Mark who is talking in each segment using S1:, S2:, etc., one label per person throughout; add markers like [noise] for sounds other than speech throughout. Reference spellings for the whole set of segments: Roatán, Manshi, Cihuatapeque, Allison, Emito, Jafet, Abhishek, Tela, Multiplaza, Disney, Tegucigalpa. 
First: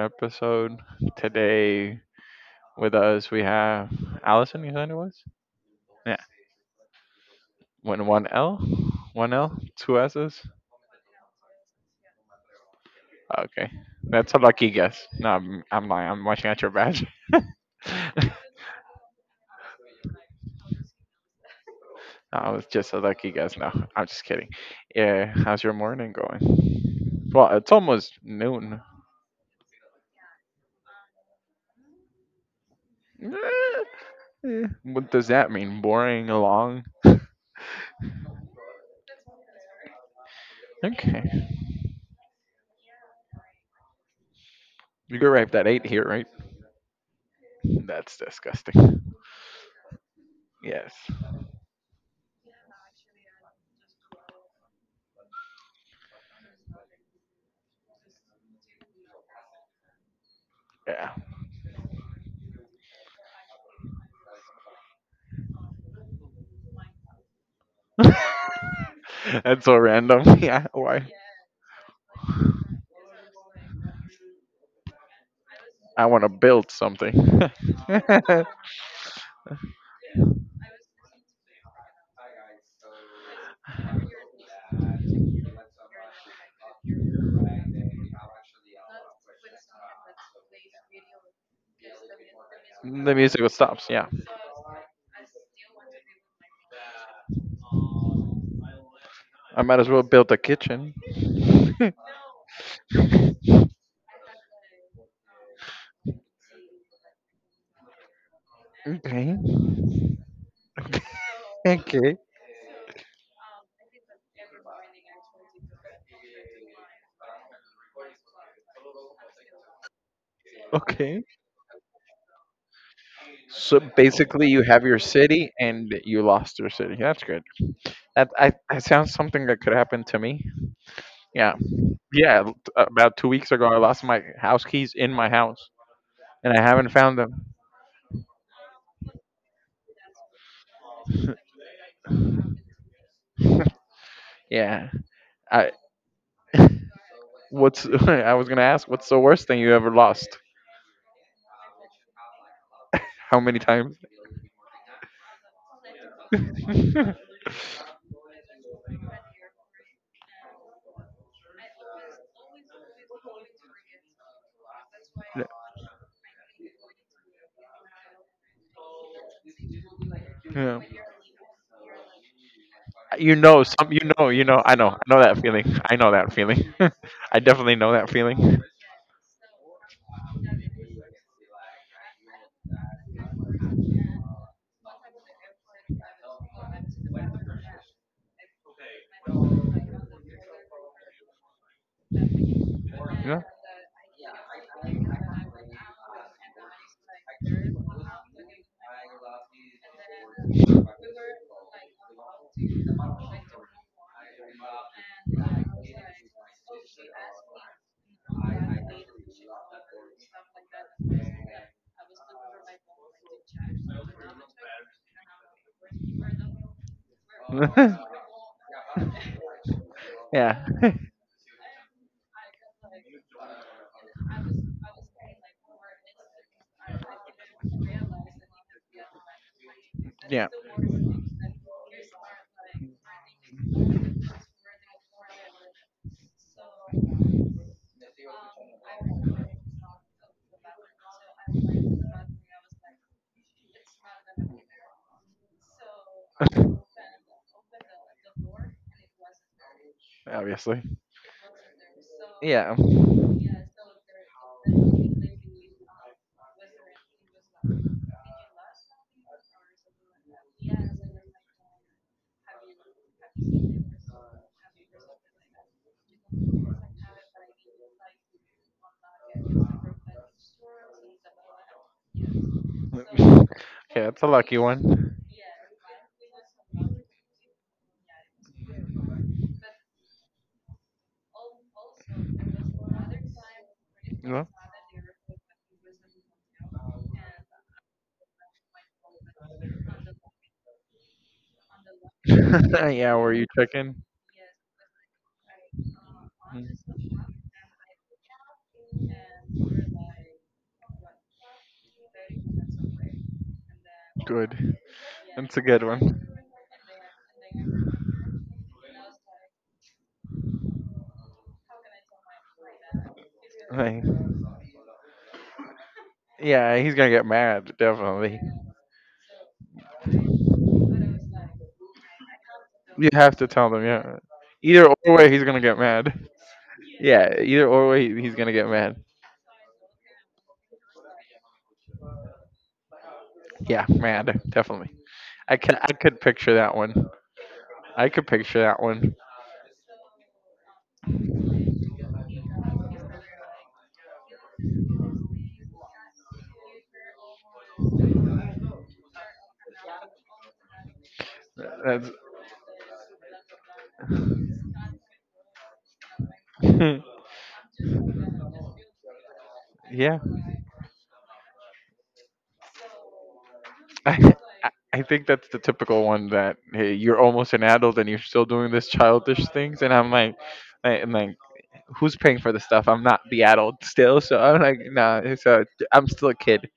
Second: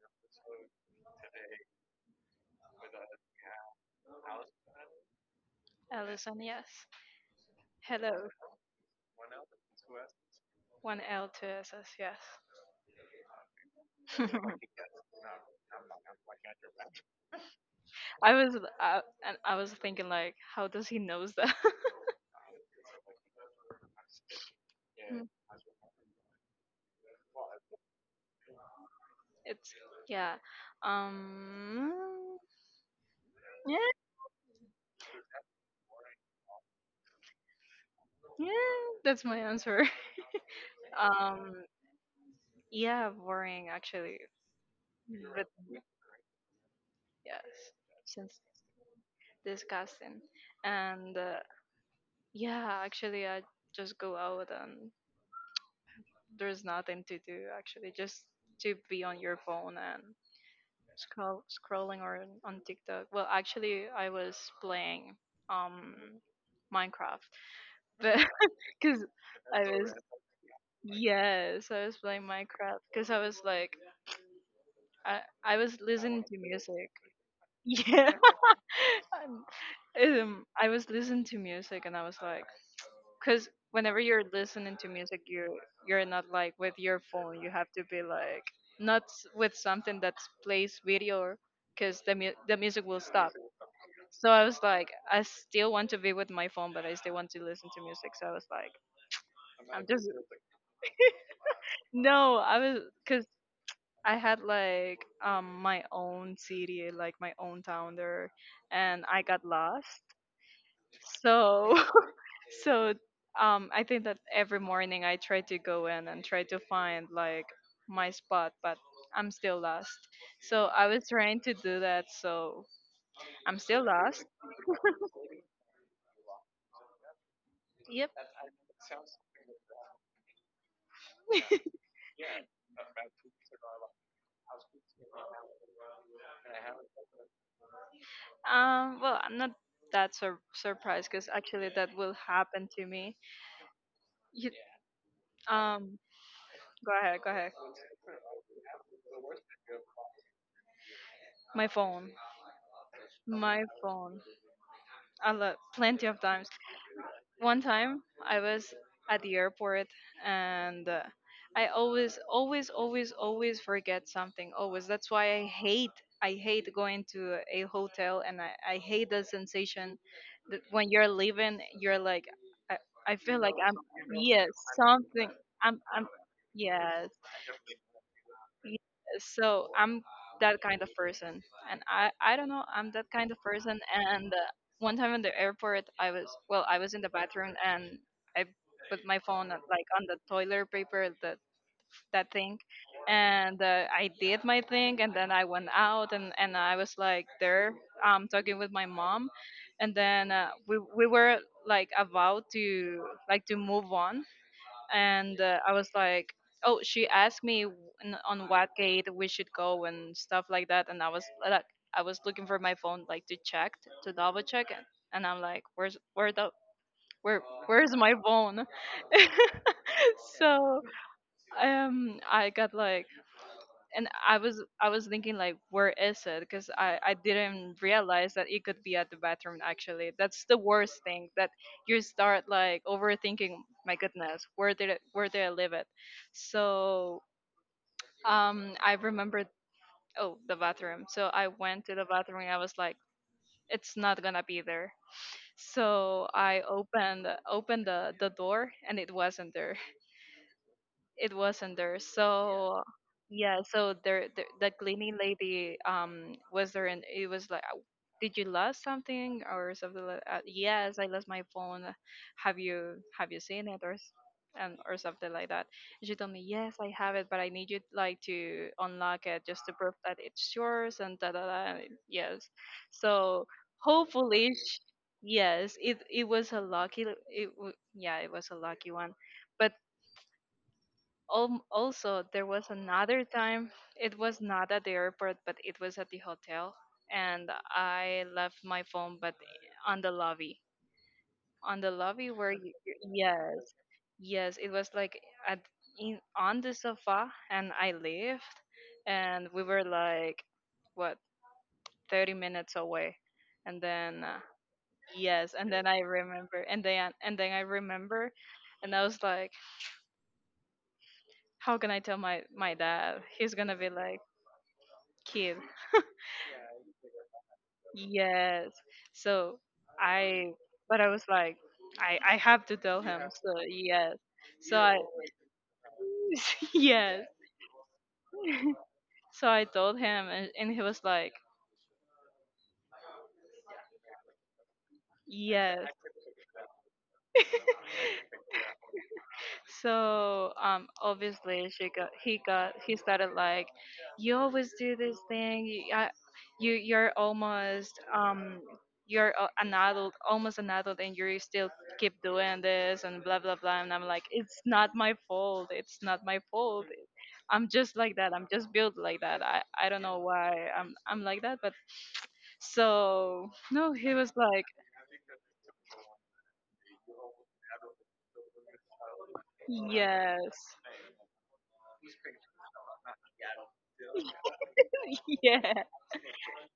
S1: episode. Today with us we have Allison, you said it was? Yeah.
S2: Ellison, yes.
S1: When one
S2: Hello.
S1: L? One L? Two S's?
S2: One L, two S's, yes.
S1: Okay. That's a
S2: [laughs]
S1: lucky guess. No, I'm lying. I'm watching at your badge. [laughs]
S2: I was And I was thinking like, how does he knows that? [laughs]
S1: I was just a lucky guess. No, I'm just kidding. Yeah,
S2: Mm,
S1: how's your morning going? Well, it's almost noon.
S2: it's Yeah. Um.
S1: Eh,
S2: Yeah.
S1: What does that mean? Boring, long?
S2: Yeah. That's my answer. [laughs]
S1: Okay.
S2: Um. Yeah. Boring, actually.
S1: You're
S2: Mm,
S1: right. That eight here, right?
S2: Yes.
S1: That's
S2: Since
S1: disgusting.
S2: Disgusting.
S1: Yes.
S2: And Yeah, actually, I just go out and there's nothing to do. Actually, just to be on your phone and
S1: Yeah.
S2: scrolling or on TikTok. Well, actually, I was playing um Minecraft, [laughs] but
S1: [laughs]
S2: because I
S1: That's so
S2: was
S1: random. [laughs] Yeah. Why?
S2: yes, I was playing Minecraft because I was like I was
S1: I want
S2: listening
S1: to
S2: to
S1: build
S2: music.
S1: something.
S2: [laughs]
S1: [laughs]
S2: Yeah,
S1: The
S2: um, I was listening to music and I was like, because whenever you're listening to music, you're not like with your phone. You have to be like not s- with something that plays video, because the music will stop.
S1: musical stops. Yeah.
S2: So I was like, I still want to be with my phone, but I still want to listen to music. So I was like,
S1: I might
S2: I'm
S1: as well
S2: just
S1: build a kitchen.
S2: no. I was Because
S1: [laughs]
S2: I had like my own city, like my own town there, and I
S1: Okay.
S2: got
S1: [laughs]
S2: lost. So [laughs]
S1: Okay.
S2: so I think that every morning I try to go in and try to find like my spot, but I'm still lost. So I was
S1: Okay.
S2: trying to do that. So I'm
S1: So
S2: still lost.
S1: basically, you have your
S2: [laughs]
S1: city and you lost your city. That's good.
S2: Yep.
S1: That I sounds something that could happen to me. Yeah, yeah. About 2 weeks ago, I lost my house keys in my house, and I haven't found them.
S2: Well, I'm not surprised, because actually that will happen to me.
S1: [laughs]
S2: You,
S1: Yeah. I
S2: um,
S1: [laughs]
S2: Go ahead, go ahead.
S1: what's [laughs] I was gonna ask. What's the worst thing you ever lost?
S2: My phone,
S1: How many
S2: my
S1: times?
S2: phone. Plenty of times.
S1: [laughs] Yeah.
S2: One time I was at the airport and I always, always, always, always forget something. Always. That's why I hate. I hate going to a hotel, and I hate the sensation that
S1: Yeah.
S2: when you're leaving, you're like, I, I
S1: You
S2: feel like
S1: know,
S2: I'm,
S1: some you know, you
S2: yes,
S1: know. I know, I know
S2: something.
S1: that feeling. I
S2: I'm,
S1: know that feeling.
S2: yes.
S1: [laughs] I definitely know that feeling.
S2: Yeah, so I'm that kind of person, and I don't know I'm that kind of person. And One time in the airport, I was well, I was in the bathroom, and I put my phone like on the toilet paper, that thing,
S1: Yeah.
S2: and I did my thing, and then I went out, and I was like there talking with my mom, and then we were like about to like to move on, and I was like, "Oh, she asked me on what gate we should go and stuff like that," and I was like, I was looking for my phone, like to check to double check, and I'm like, "Where's where the where where's my phone?"
S1: [laughs]
S2: [laughs]
S1: yeah.
S2: So
S1: [laughs]
S2: I got like, and I was thinking like, where is it? Because I didn't realize that it could be at the bathroom. Actually, that's
S1: Yeah.
S2: the worst thing, that you start like overthinking, my goodness, where did I leave it? So I remembered, oh, the bathroom. So I went to the bathroom and I was like, it's not gonna be there. So I
S1: [laughs]
S2: opened the door, and it wasn't there.
S1: Obviously.
S2: It wasn't there. Yeah.
S1: Yeah.
S2: So yeah, so there the cleaning lady was there, and it was like, "Oh, did you lost something or something like that? Yes, I lost my phone. Have you seen it and or something like that?" And she told me, yes, I have it, but I need you like to unlock it just to prove that it's yours and da da da. And yes, so
S1: [laughs] Okay, that's a
S2: hopefully.
S1: lucky
S2: Sh
S1: one.
S2: It was a lucky. Yeah, it was a lucky one. But. Also, there was another time. It was
S1: No?
S2: not at the airport, but it was at the hotel,
S1: [laughs]
S2: and I left my phone, but on the lobby, on the lobby where you—
S1: Yeah, were you
S2: yes,
S1: checking?
S2: yes, it was like at in on the sofa, and I left, and we were like what, 30 minutes away, and then
S1: Good.
S2: yes,
S1: That's a
S2: and
S1: good
S2: then I
S1: one.
S2: remember, and then I remember, and I was like, how can I tell my dad? He's gonna be
S1: Like,
S2: like, kid.
S1: yeah, he's gonna get mad, definitely.
S2: Yes. So I, but I was like, I have to tell
S1: You
S2: him.
S1: have to
S2: So
S1: tell them, yeah.
S2: yes. So
S1: Either
S2: I,
S1: or way, he's gonna get mad.
S2: [laughs] yes.
S1: Yeah, either or way, he's gonna get mad.
S2: So I told him, and he was like,
S1: Yeah, mad, definitely. I could,
S2: yes.
S1: I could picture that one. I could picture that one.
S2: So obviously she got he started like, you always do this thing. You're almost an adult, almost an adult, and you're still
S1: That's
S2: keep doing this and blah blah blah, and I'm like, it's not my fault, it's not my fault,
S1: [laughs]
S2: I'm just like that, I'm just built like that, I don't
S1: yeah.
S2: know why I'm like that. But so no, he was
S1: I,
S2: like,
S1: I think that's the typical one that hey, you're almost an adult and you're still doing this childish things, and
S2: yes.
S1: am like, who's paying for this stuff? I'm not the adult still, so I'm like, no, nah,
S2: [laughs]
S1: so
S2: Yeah,
S1: I'm still a kid.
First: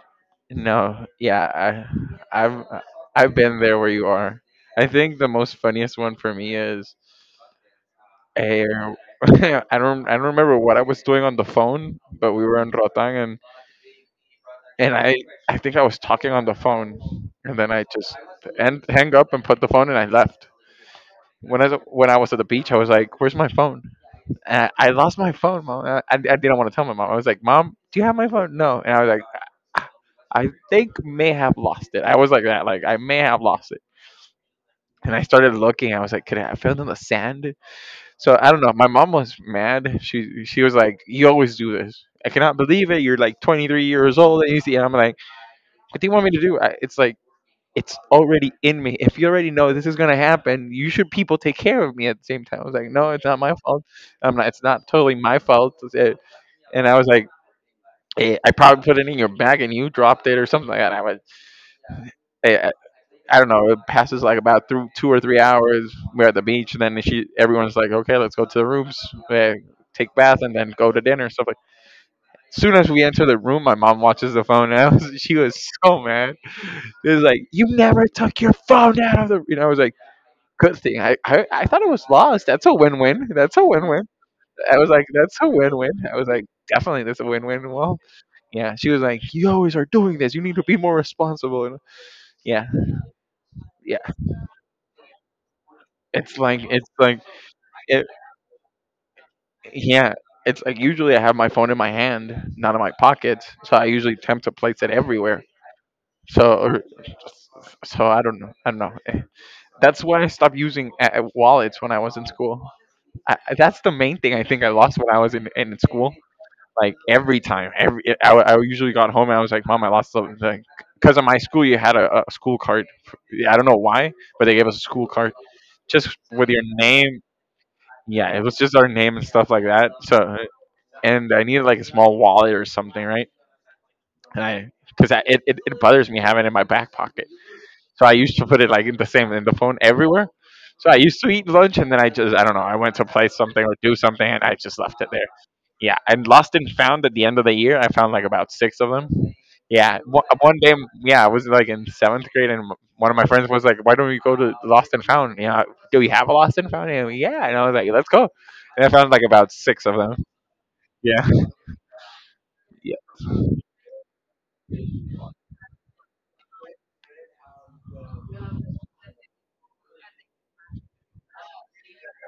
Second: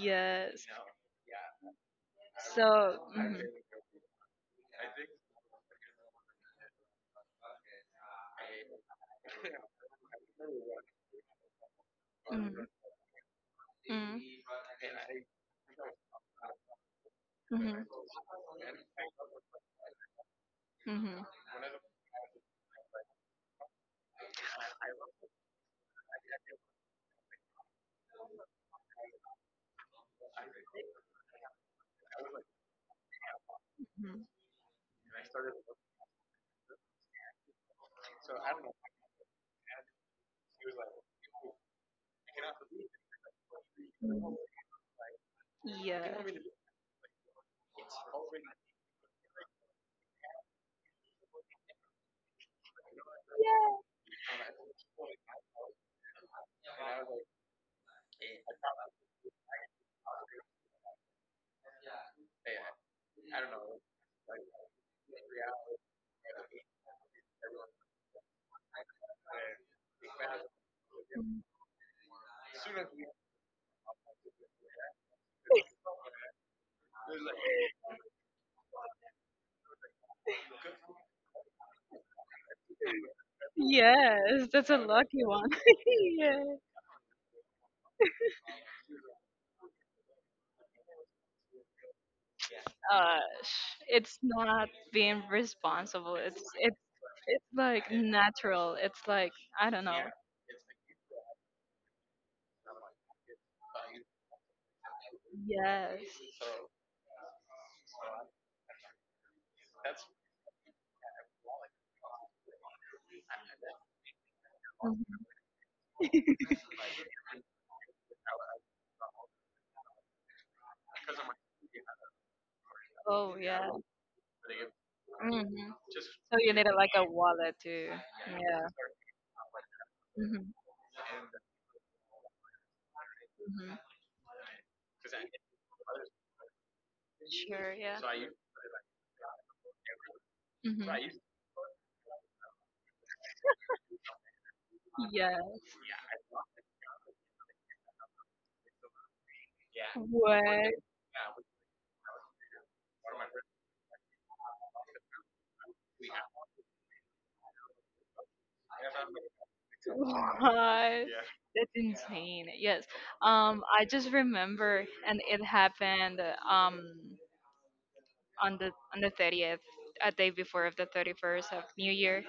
S2: yes.
S1: No, yeah, I've
S2: So
S1: I've
S2: mhm,
S1: been there where you are. I think the most funniest one for me is. Uh, [laughs] I don't remember what I was doing on the phone, but we were
S2: mhm,
S1: in Rotang, and
S2: mhm,
S1: and I I think I was talking on the phone, and then
S2: mhm,
S1: I just and hang up and put the phone and I left.
S2: mhm, mhm,
S1: When I was at the beach, I was like, "Where's my phone?" And I lost my phone, mom. I didn't want to tell my mom. I was like, "Mom, do you have my phone?" No, and I was like, "Ah, I think may have lost it." I was like that, like I may have lost it. And I started looking. I was like, "Could it have fell in the sand?" So I don't know. My mom was mad. She was like, "You always do this. I cannot believe it. You're like 23 years
S2: mhm.
S1: old and you see." And I'm like, "What do you
S2: Yeah,
S1: want me to do?" It's like it's already in me. If you already know this is gonna happen, you should people take care of me at the same time. I was like, "No, it's not my fault. I'm not. It's not totally my fault." It's it. And I was like. "Eh, I probably put it in your bag and you dropped it or something like that. I, I don't know. It passes like about through 2 or 3 hours. We're at the beach, and then she, everyone's like, "Okay, let's go to the rooms, eh, take bath, and then go to dinner." Stuff like. Soon as we enter the room, my mom watches the phone, and I was, [laughs] she was so mad. It was like, "You never took your phone out of the," you know. I was like, "Good thing." I thought it was lost. That's a win-win. That's a win-win.
S2: yes, that's a
S1: I was like,
S2: lucky
S1: "That's a
S2: one. [laughs]
S1: win-win." I was
S2: Yeah.
S1: like, "Definitely, that's a win-win." Well, yeah. She was like, "You always are doing this. You need to be more responsible." And yeah,
S2: uh
S1: yeah.
S2: it's not being responsible,
S1: It's
S2: it's
S1: like it's like
S2: it's like
S1: it,
S2: natural, it's like I don't know.
S1: Yeah, it's like usually I have my phone in my hand, not in my pocket, so I usually attempt to place it everywhere.
S2: Yes.
S1: So, or- so I don't know. I don't know. That's why I stopped using wallets when I was in school. That's the main thing I think I lost when
S2: Mhm.
S1: I was in school. Like every time, every I usually got home and I was like, "Mom, I lost something." Because of my school, you had a school card.
S2: Oh
S1: I don't
S2: yeah.
S1: know why, but they gave us a school card
S2: Hmm.
S1: just
S2: So
S1: with
S2: you
S1: your
S2: needed like a
S1: name.
S2: wallet too.
S1: Yeah, it was
S2: Yeah.
S1: just our name and stuff like that. So,
S2: Hmm.
S1: and I needed like a small wallet or something, right?
S2: Hmm.
S1: And I, because it bothers me having it in my back pocket.
S2: Sure, yeah.
S1: So I used to put it like in the same in the phone everywhere.
S2: Hmm.
S1: So I used to eat lunch and then I don't know I went to play something or do something and I just left it there.
S2: Yeah,
S1: Yeah, and lost and found at the end of the year I found like about six of them. Yeah, one, one
S2: what,
S1: day yeah I was like in seventh grade and one of my friends was like, "Why don't we go to Lost and Found? Yeah, do we have a Lost and Found?" And yeah, and I was like, "Let's go." And I found like about six of them.
S2: what?
S1: Yeah,
S2: That's insane, yes.
S1: yeah,
S2: I just remember, and it happened um on the 30th, a day before of the 31st of New Year.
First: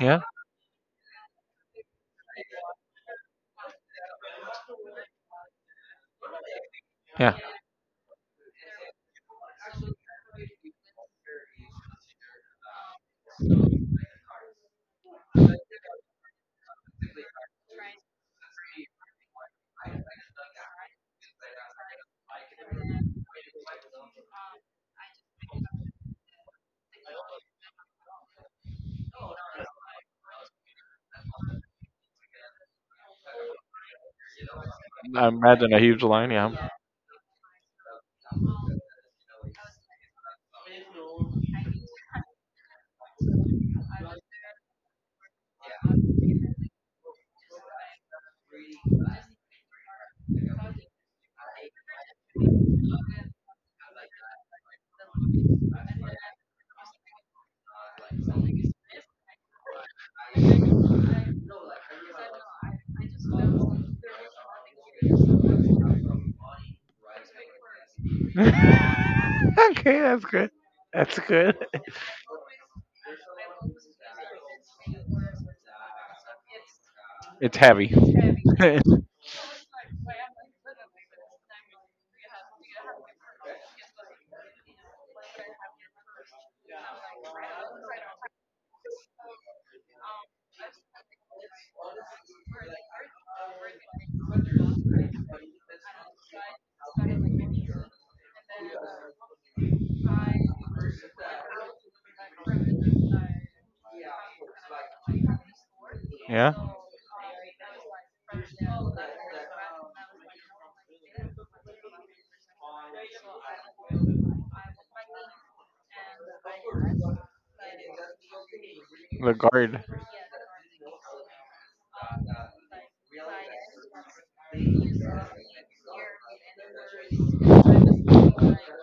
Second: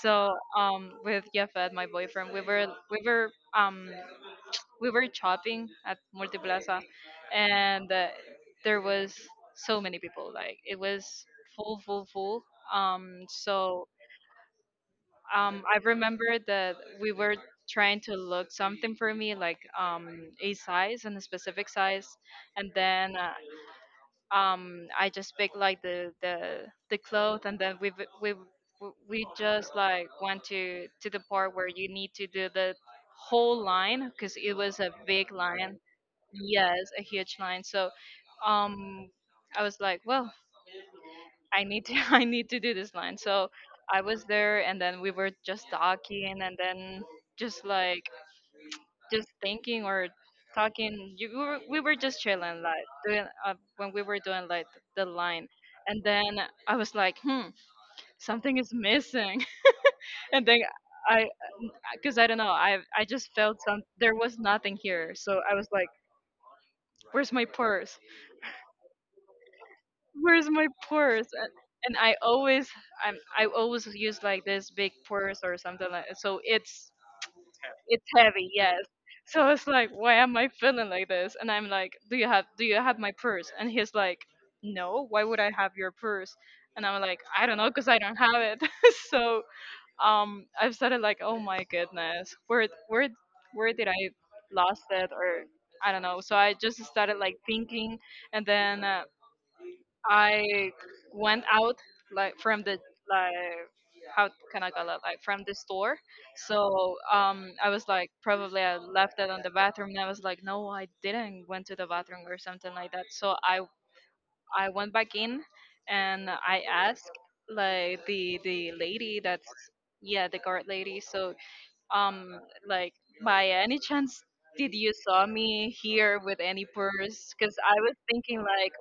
S1: yeah,
S2: So with Jafet, my boyfriend, um, we were shopping at Multiplaza,
S1: yeah.
S2: and there was so many people. Like, it was full, full, full. Um, so I remember that we were trying to look something for me, like a size, and a specific size, and then I just pick like the cloth, and then we we just like went to the part where you need to do the whole line, because it was a
S1: I
S2: big
S1: imagine
S2: line.
S1: a huge line, yeah.
S2: Yes, a huge line. So um I was like, well, I need to [laughs] I need to do this line. So I was there, and then we were just talking, and then just like, just thinking or talking. You, we were just chilling, like doing when we were doing like the line, and then I was like, hmm, something is missing. [laughs] And then I, because I don't know, I just felt, some, there was nothing here, so I was like, where's my purse?
S1: [laughs] Okay, that's good.
S2: Where's my
S1: That's
S2: purse?
S1: good.
S2: And I'm I always use like this big purse or something, like, so it's—
S1: It's heavy.
S2: it's heavy,
S1: [laughs]
S2: yes. So I was like, why am I feeling like this? And I'm like, do you have my purse? And he's like, no. Why would I have your purse? And I'm like, I don't know, cause I don't have it. [laughs] So I've started like, oh my goodness, where did I lost it, or I don't know. So I just started like thinking, and then I went out like from the, like, how can I call it, like from the store.
S1: Yeah,
S2: So I was like, probably I left it on the bathroom, and I was like, no, I didn't went to the bathroom or something like that. So I went back in, and I asked like the lady
S1: the
S2: that's—
S1: guard.
S2: yeah, the guard lady. So um like, by any chance did you saw me here with any purse, because I was thinking like,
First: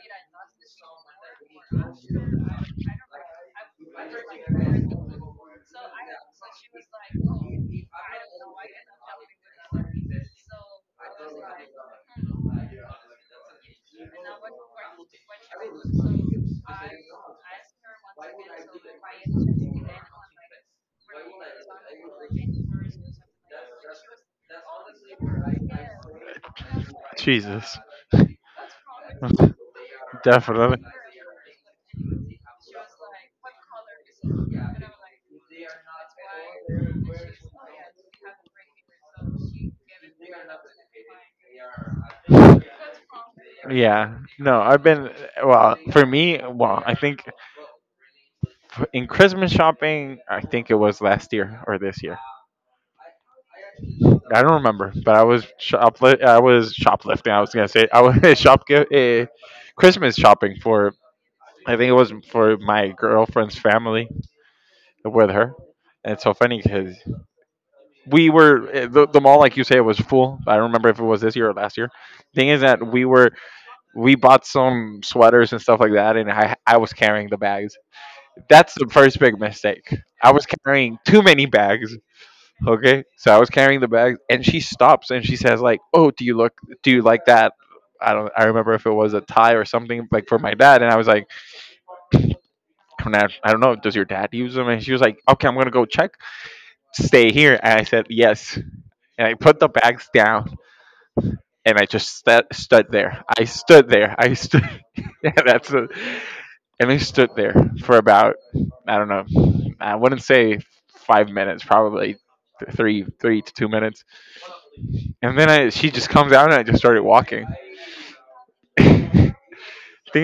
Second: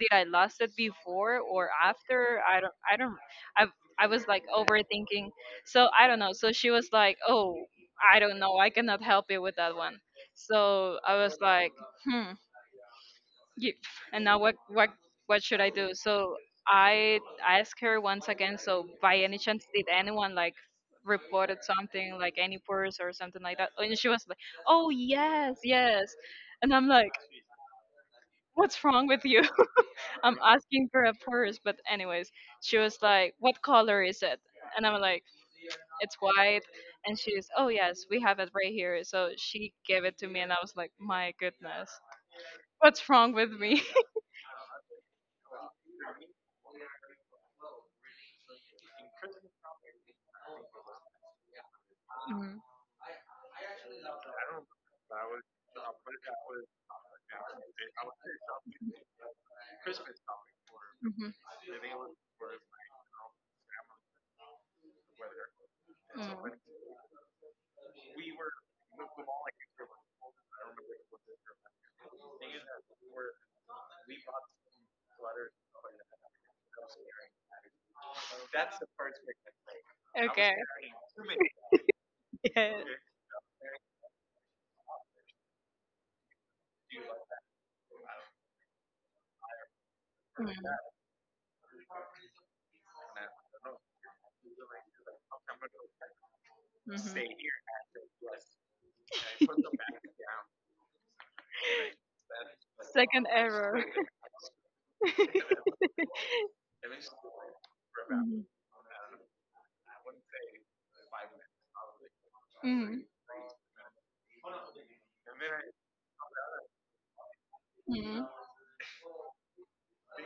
S2: did I lost it before or after? I don't I don't I I was like overthinking. So I don't know. So she was like, "Oh, I don't know. I cannot help you with that one." So I was like, "Hmm." Yep. And now what, what should I do? So I asked her once again, so by any chance did anyone like reported something like any purse or something like that? And she was like, "Oh, yes, yes." And I'm like,
S1: Jesus. [laughs]
S2: "What's wrong with you? I'm
S1: Definitely.
S2: asking for a purse," but anyways, she was like, "What color is it?" And I'm like, "It's white." And she's, "Oh yes, we have it right here." So she gave it to me, and I was like, "My goodness, what's wrong with me?"
S1: Yeah. No, I've been well, for me, well, I think in
S2: [laughs]
S1: Christmas shopping, I think it was last year or this year.
S2: Mhm,
S1: I don't remember, but I was shoplifting. I was gonna say I was [laughs] shop Christmas shopping for.
S2: mhm,
S1: I think it was for my girlfriend's family with her. And it's
S2: mm.
S1: so funny because we were the mall, like you say, it was full. I don't remember if it was this year or last year. Thing is that we bought some sweaters and stuff like that, and I was carrying the bags. That's the first big mistake. I was
S2: Okay.
S1: carrying too many
S2: [laughs]
S1: bags.
S2: Yes.
S1: Okay, so I was carrying the bags, and she stops and she says like, "Oh, do you look? Do you like that?" I don't. I remember if it was a tie or something like for
S2: Mhm,
S1: my dad, and I was like, I don't know. Does your dad use them?" And she was like, "Okay, I'm gonna go check.
S2: mhm.
S1: Stay here." And I said, "Yes," and I put the bags down. And I just sta stood there.
S2: Second
S1: I
S2: error.
S1: stood there. I stood. [laughs] Yeah, that's a,
S2: [laughs]
S1: and I stood there for about I don't know. I wouldn't say 5 minutes, probably
S2: Mm-hmm.
S1: 3 to 2 minutes. And then she just comes out and I just started walking.
S2: Mm-hmm.
S1: [laughs] Thing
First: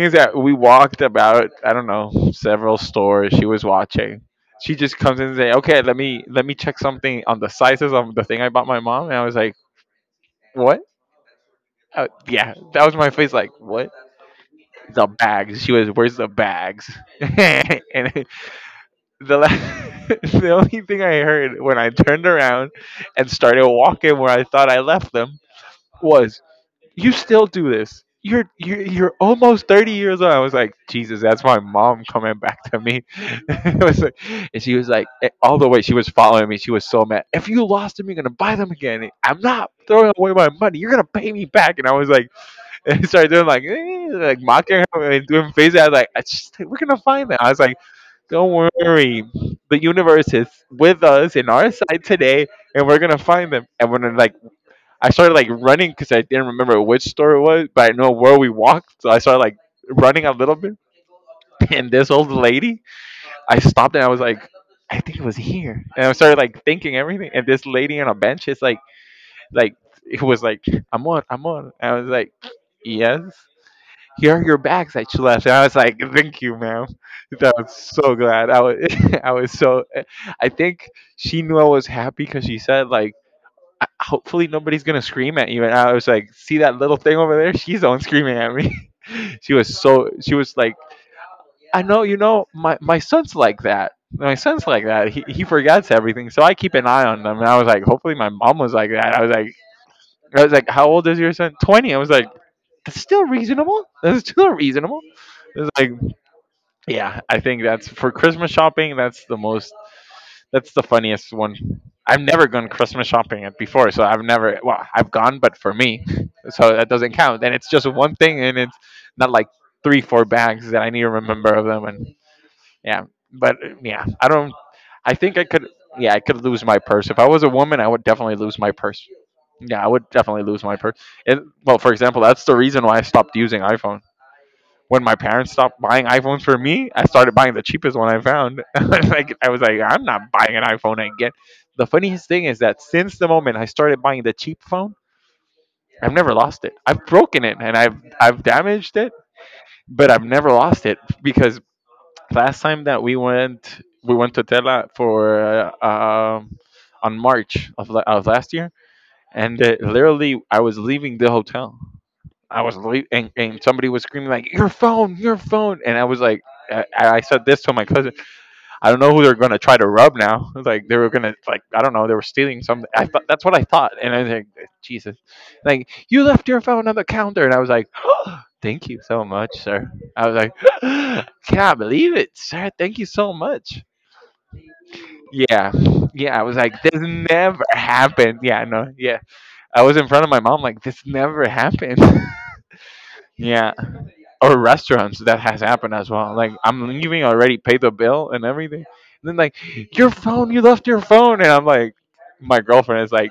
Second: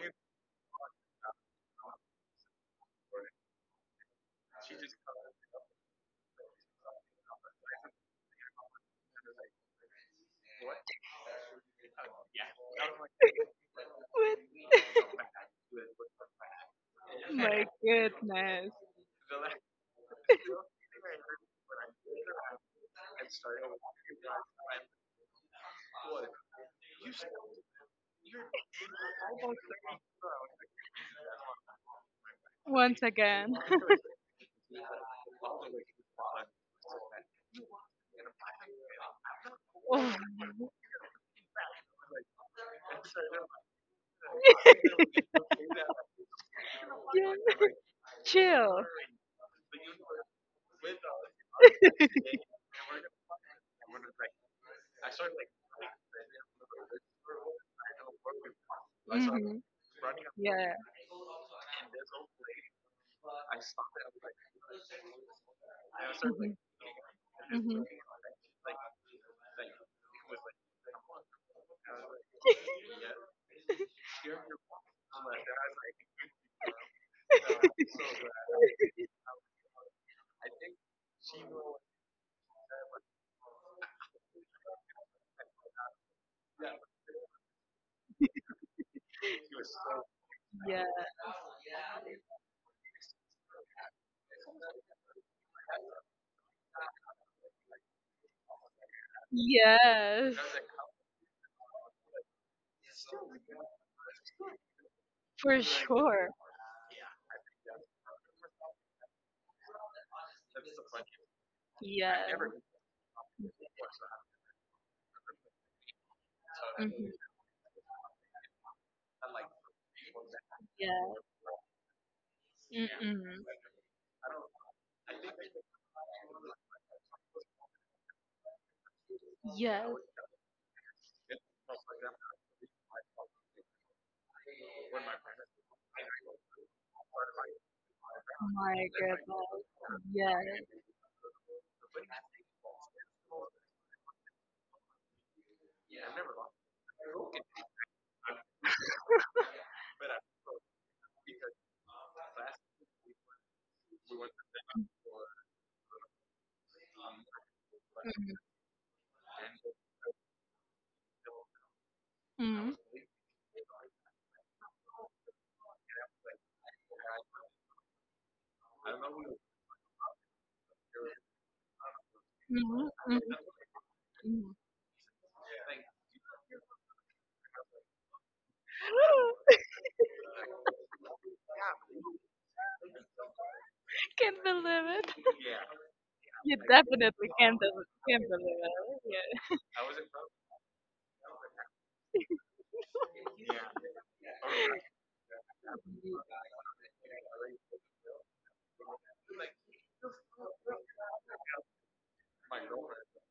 S1: is that we walked about I don't know several stores. She was watching. She just comes in and say, "Okay, let me check something on the sizes of the thing I bought my mom." And I was like, "What?" Yeah, that was my face. Like, what? The
S2: What?
S1: bags. She was, where's the bags? [laughs]
S2: [laughs] My
S1: And
S2: goodness.
S1: the la- [laughs] the only thing I heard when I turned around and started walking where I thought I left them was, you still do this. You're almost 30 years old. I was like, Jesus, that's my mom coming back to
S2: Once
S1: me. [laughs]
S2: again.
S1: It was like- and she was like, all the way she was following me. She was so mad. If you lost them, you're gonna buy them again.
S2: [laughs]
S1: I'm not throwing
S2: Oh.
S1: away my money. You're gonna pay me back. And I was like. [laughs] And started doing like like mocking her and
S2: [laughs]
S1: doing faces. I was like, I just, like, we're gonna find them. I was
S2: Yeah.
S1: like, don't
S2: Chill.
S1: worry, the universe is with us in our side today, and we're gonna find them. And when like I started like running because I didn't remember which store it was, but I know where we walked, so I started like
S2: Mm-hmm.
S1: running a
S2: Yeah.
S1: little bit.
S2: Hmm.
S1: And this old lady, I stopped and I was like, I think it was here. And I started like thinking everything. And this
S2: Hmm.
S1: lady on a bench is like it was like, I'm on, I'm on. And I was like, yes here are your bags that you left. And I was like, thank you, ma'am. I was so glad. I was, [laughs] I was so, I think she knew I was happy because she said, like, "I- hopefully nobody's going to scream at you. And I was like, see that little thing over there? She's the one screaming at me. [laughs] She was like,
S2: Yeah.
S1: I know, my son's like that. My son's like that. He forgets everything. So I keep an eye on them. And I was like, hopefully my mom was like that.
S2: Yes.
S1: I was like, how old is your son? 20. I was like, that's still reasonable. That's still reasonable.
S2: For
S1: It's
S2: sure.
S1: Yeah, I think that's for Christmas shopping. That's the most. That's the funniest one.
S2: Yeah.
S1: I've never gone Christmas shopping at before, so I've never. Well, I've gone, but for me, so that
S2: Hmm.
S1: doesn't count. And it's just one thing, and it's not like three, four bags that I need to
S2: Yeah.
S1: remember of them. And yeah,
S2: Mm-mm.
S1: but yeah, I don't. I think I could. Yeah, I could lose my purse if I was a woman. I would definitely lose my purse.
S2: Yes,
S1: Yeah, I would definitely lose my purse. And well, for example, that's the reason why I stopped using iPhone when my parents stopped buying iPhones for me, I started buying the cheapest one I found. [laughs]
S2: my grandma.
S1: I was like, I'm not
S2: Yes.
S1: buying an iPhone again. The funniest thing is that since the moment I started buying the cheap phone, I've never lost it. I've broken it and I've damaged it, but I've never lost it because last time that we went to Tela for on March of last year, and literally I was leaving the hotel. I was
S2: Mm-hmm.
S1: leaving, and, somebody was screaming like, "Your phone, your phone!" And I was like, I said this to my cousin. I don't know who they're gonna try to rub now. [laughs] Like they were gonna like I don't know. They were stealing something. I
S2: Mm-hmm.
S1: thought that's what I thought. And I was like,
S2: Mm-hmm.
S1: Jesus, like you left your phone on the counter, and I was like, [gasps] thank you so much,
S2: [laughs]
S1: sir. I was like, [gasps] can't believe it, sir. Thank you so much.
S2: Can't believe it.
S1: Yeah, yeah. I was
S2: You
S1: like, this
S2: definitely can't,
S1: never
S2: can't
S1: happened.
S2: believe
S1: Yeah, no, yeah.
S2: it.
S1: I was in front of my mom like this never happened. [laughs] yeah. Or restaurants that has happened as well. Like I'm leaving I already pay the bill and everything. And then like your phone, you left your phone, and I'm like, my girlfriend is like,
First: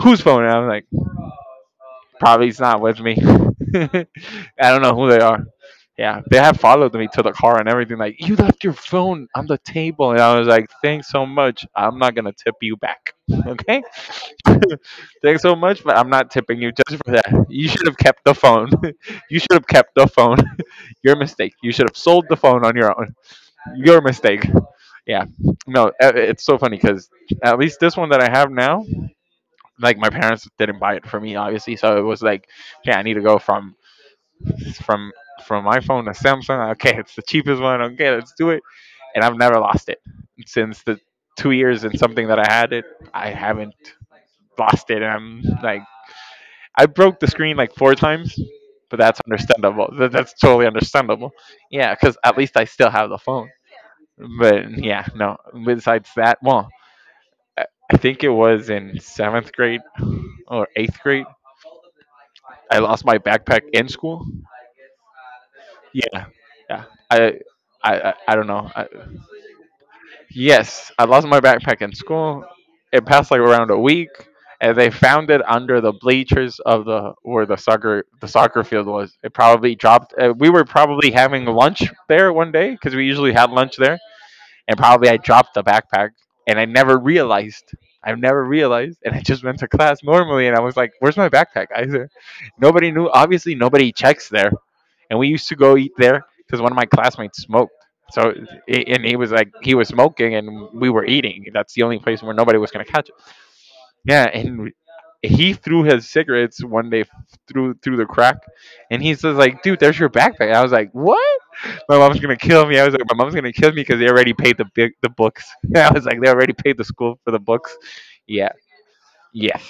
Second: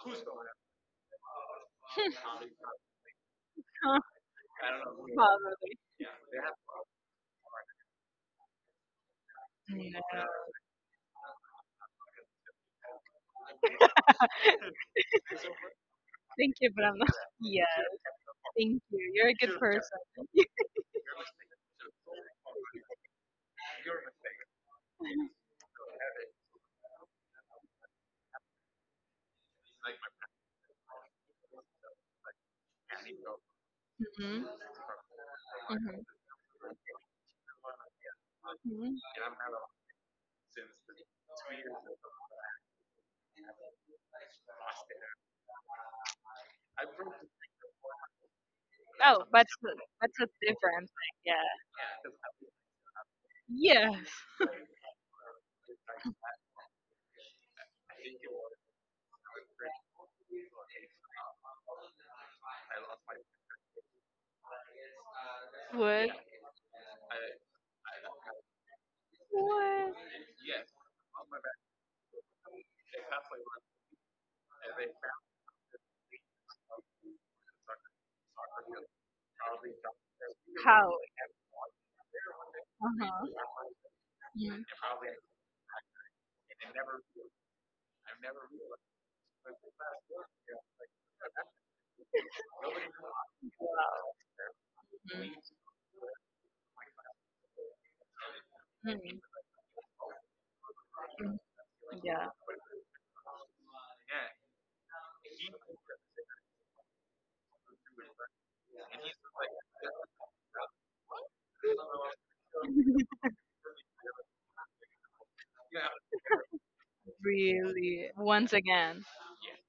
S1: whose phone? And I'm like, probably it's not with me. [laughs]
S2: Yeah.
S1: I don't know who
S2: [laughs]
S1: they are.
S2: Probably.
S1: Yeah, they have followed me to the car and everything. Like you left your phone on the table, and
S2: No.
S1: I was like, thanks so much. I'm not gonna tip you back. [laughs] Okay, thanks so much, but I'm not
S2: Thank
S1: tipping
S2: you,
S1: you
S2: but.
S1: just for
S2: [laughs]
S1: that.
S2: Yes.
S1: You should have kept the phone.
S2: Thank you. You're
S1: [laughs]
S2: a
S1: you should
S2: good
S1: have kept
S2: person.
S1: the phone. Your mistake. You should have sold the phone on your own. Your mistake. Yeah. No, it's so funny because at least this one that I have now, like my parents didn't buy it for me, obviously. So it was like, okay, I need to go
S2: Mm-hmm.
S1: from from
S2: Mm-hmm.
S1: iPhone to Samsung. Okay, it's the cheapest one. Okay, let's do it.
S2: Hmm.
S1: And I've never lost it since the two years and something that I had it. I haven't lost it. And I'm like, I broke the screen like four times, but that's
S2: Oh, that's a—
S1: understandable. That, that's totally
S2: different
S1: understandable.
S2: thing.
S1: Yeah, because at least I still have the phone.
S2: Yeah. Yes.
S1: But yeah, no. Besides that, well, I I think it was in seventh grade or eighth grade. I lost my backpack in school.
S2: What?
S1: Yeah, yeah. I, I don't know.
S2: What?
S1: Yes, I lost my backpack in school. It passed like around a week, and they found it under the bleachers of the where the soccer field was. It probably dropped. We were
S2: How?
S1: probably having lunch there one day because we
S2: Uh-huh.
S1: usually had lunch there
S2: Mhm.
S1: and probably I dropped the backpack and I never realized. I never realized, and I just went to class normally, and I was like, "Where's my backpack?" I said, nobody knew. Obviously, nobody checks there, and we used to go eat there because one of my classmates smoked. So, and he
S2: Mm.
S1: was like, he was smoking, and we were
S2: Mhm.
S1: eating. That's the only place
S2: Yeah,
S1: where nobody was gonna catch yeah, and he threw his cigarettes one day through the crack, and he says like, "Dude, there's your backpack." I was like, "What?" My mom's gonna kill me. I was like, "My mom's gonna kill me because they already paid the books." [laughs] I was like, "They already paid the school for the books."
S2: really.
S1: Yeah.
S2: Once again,
S1: Yes.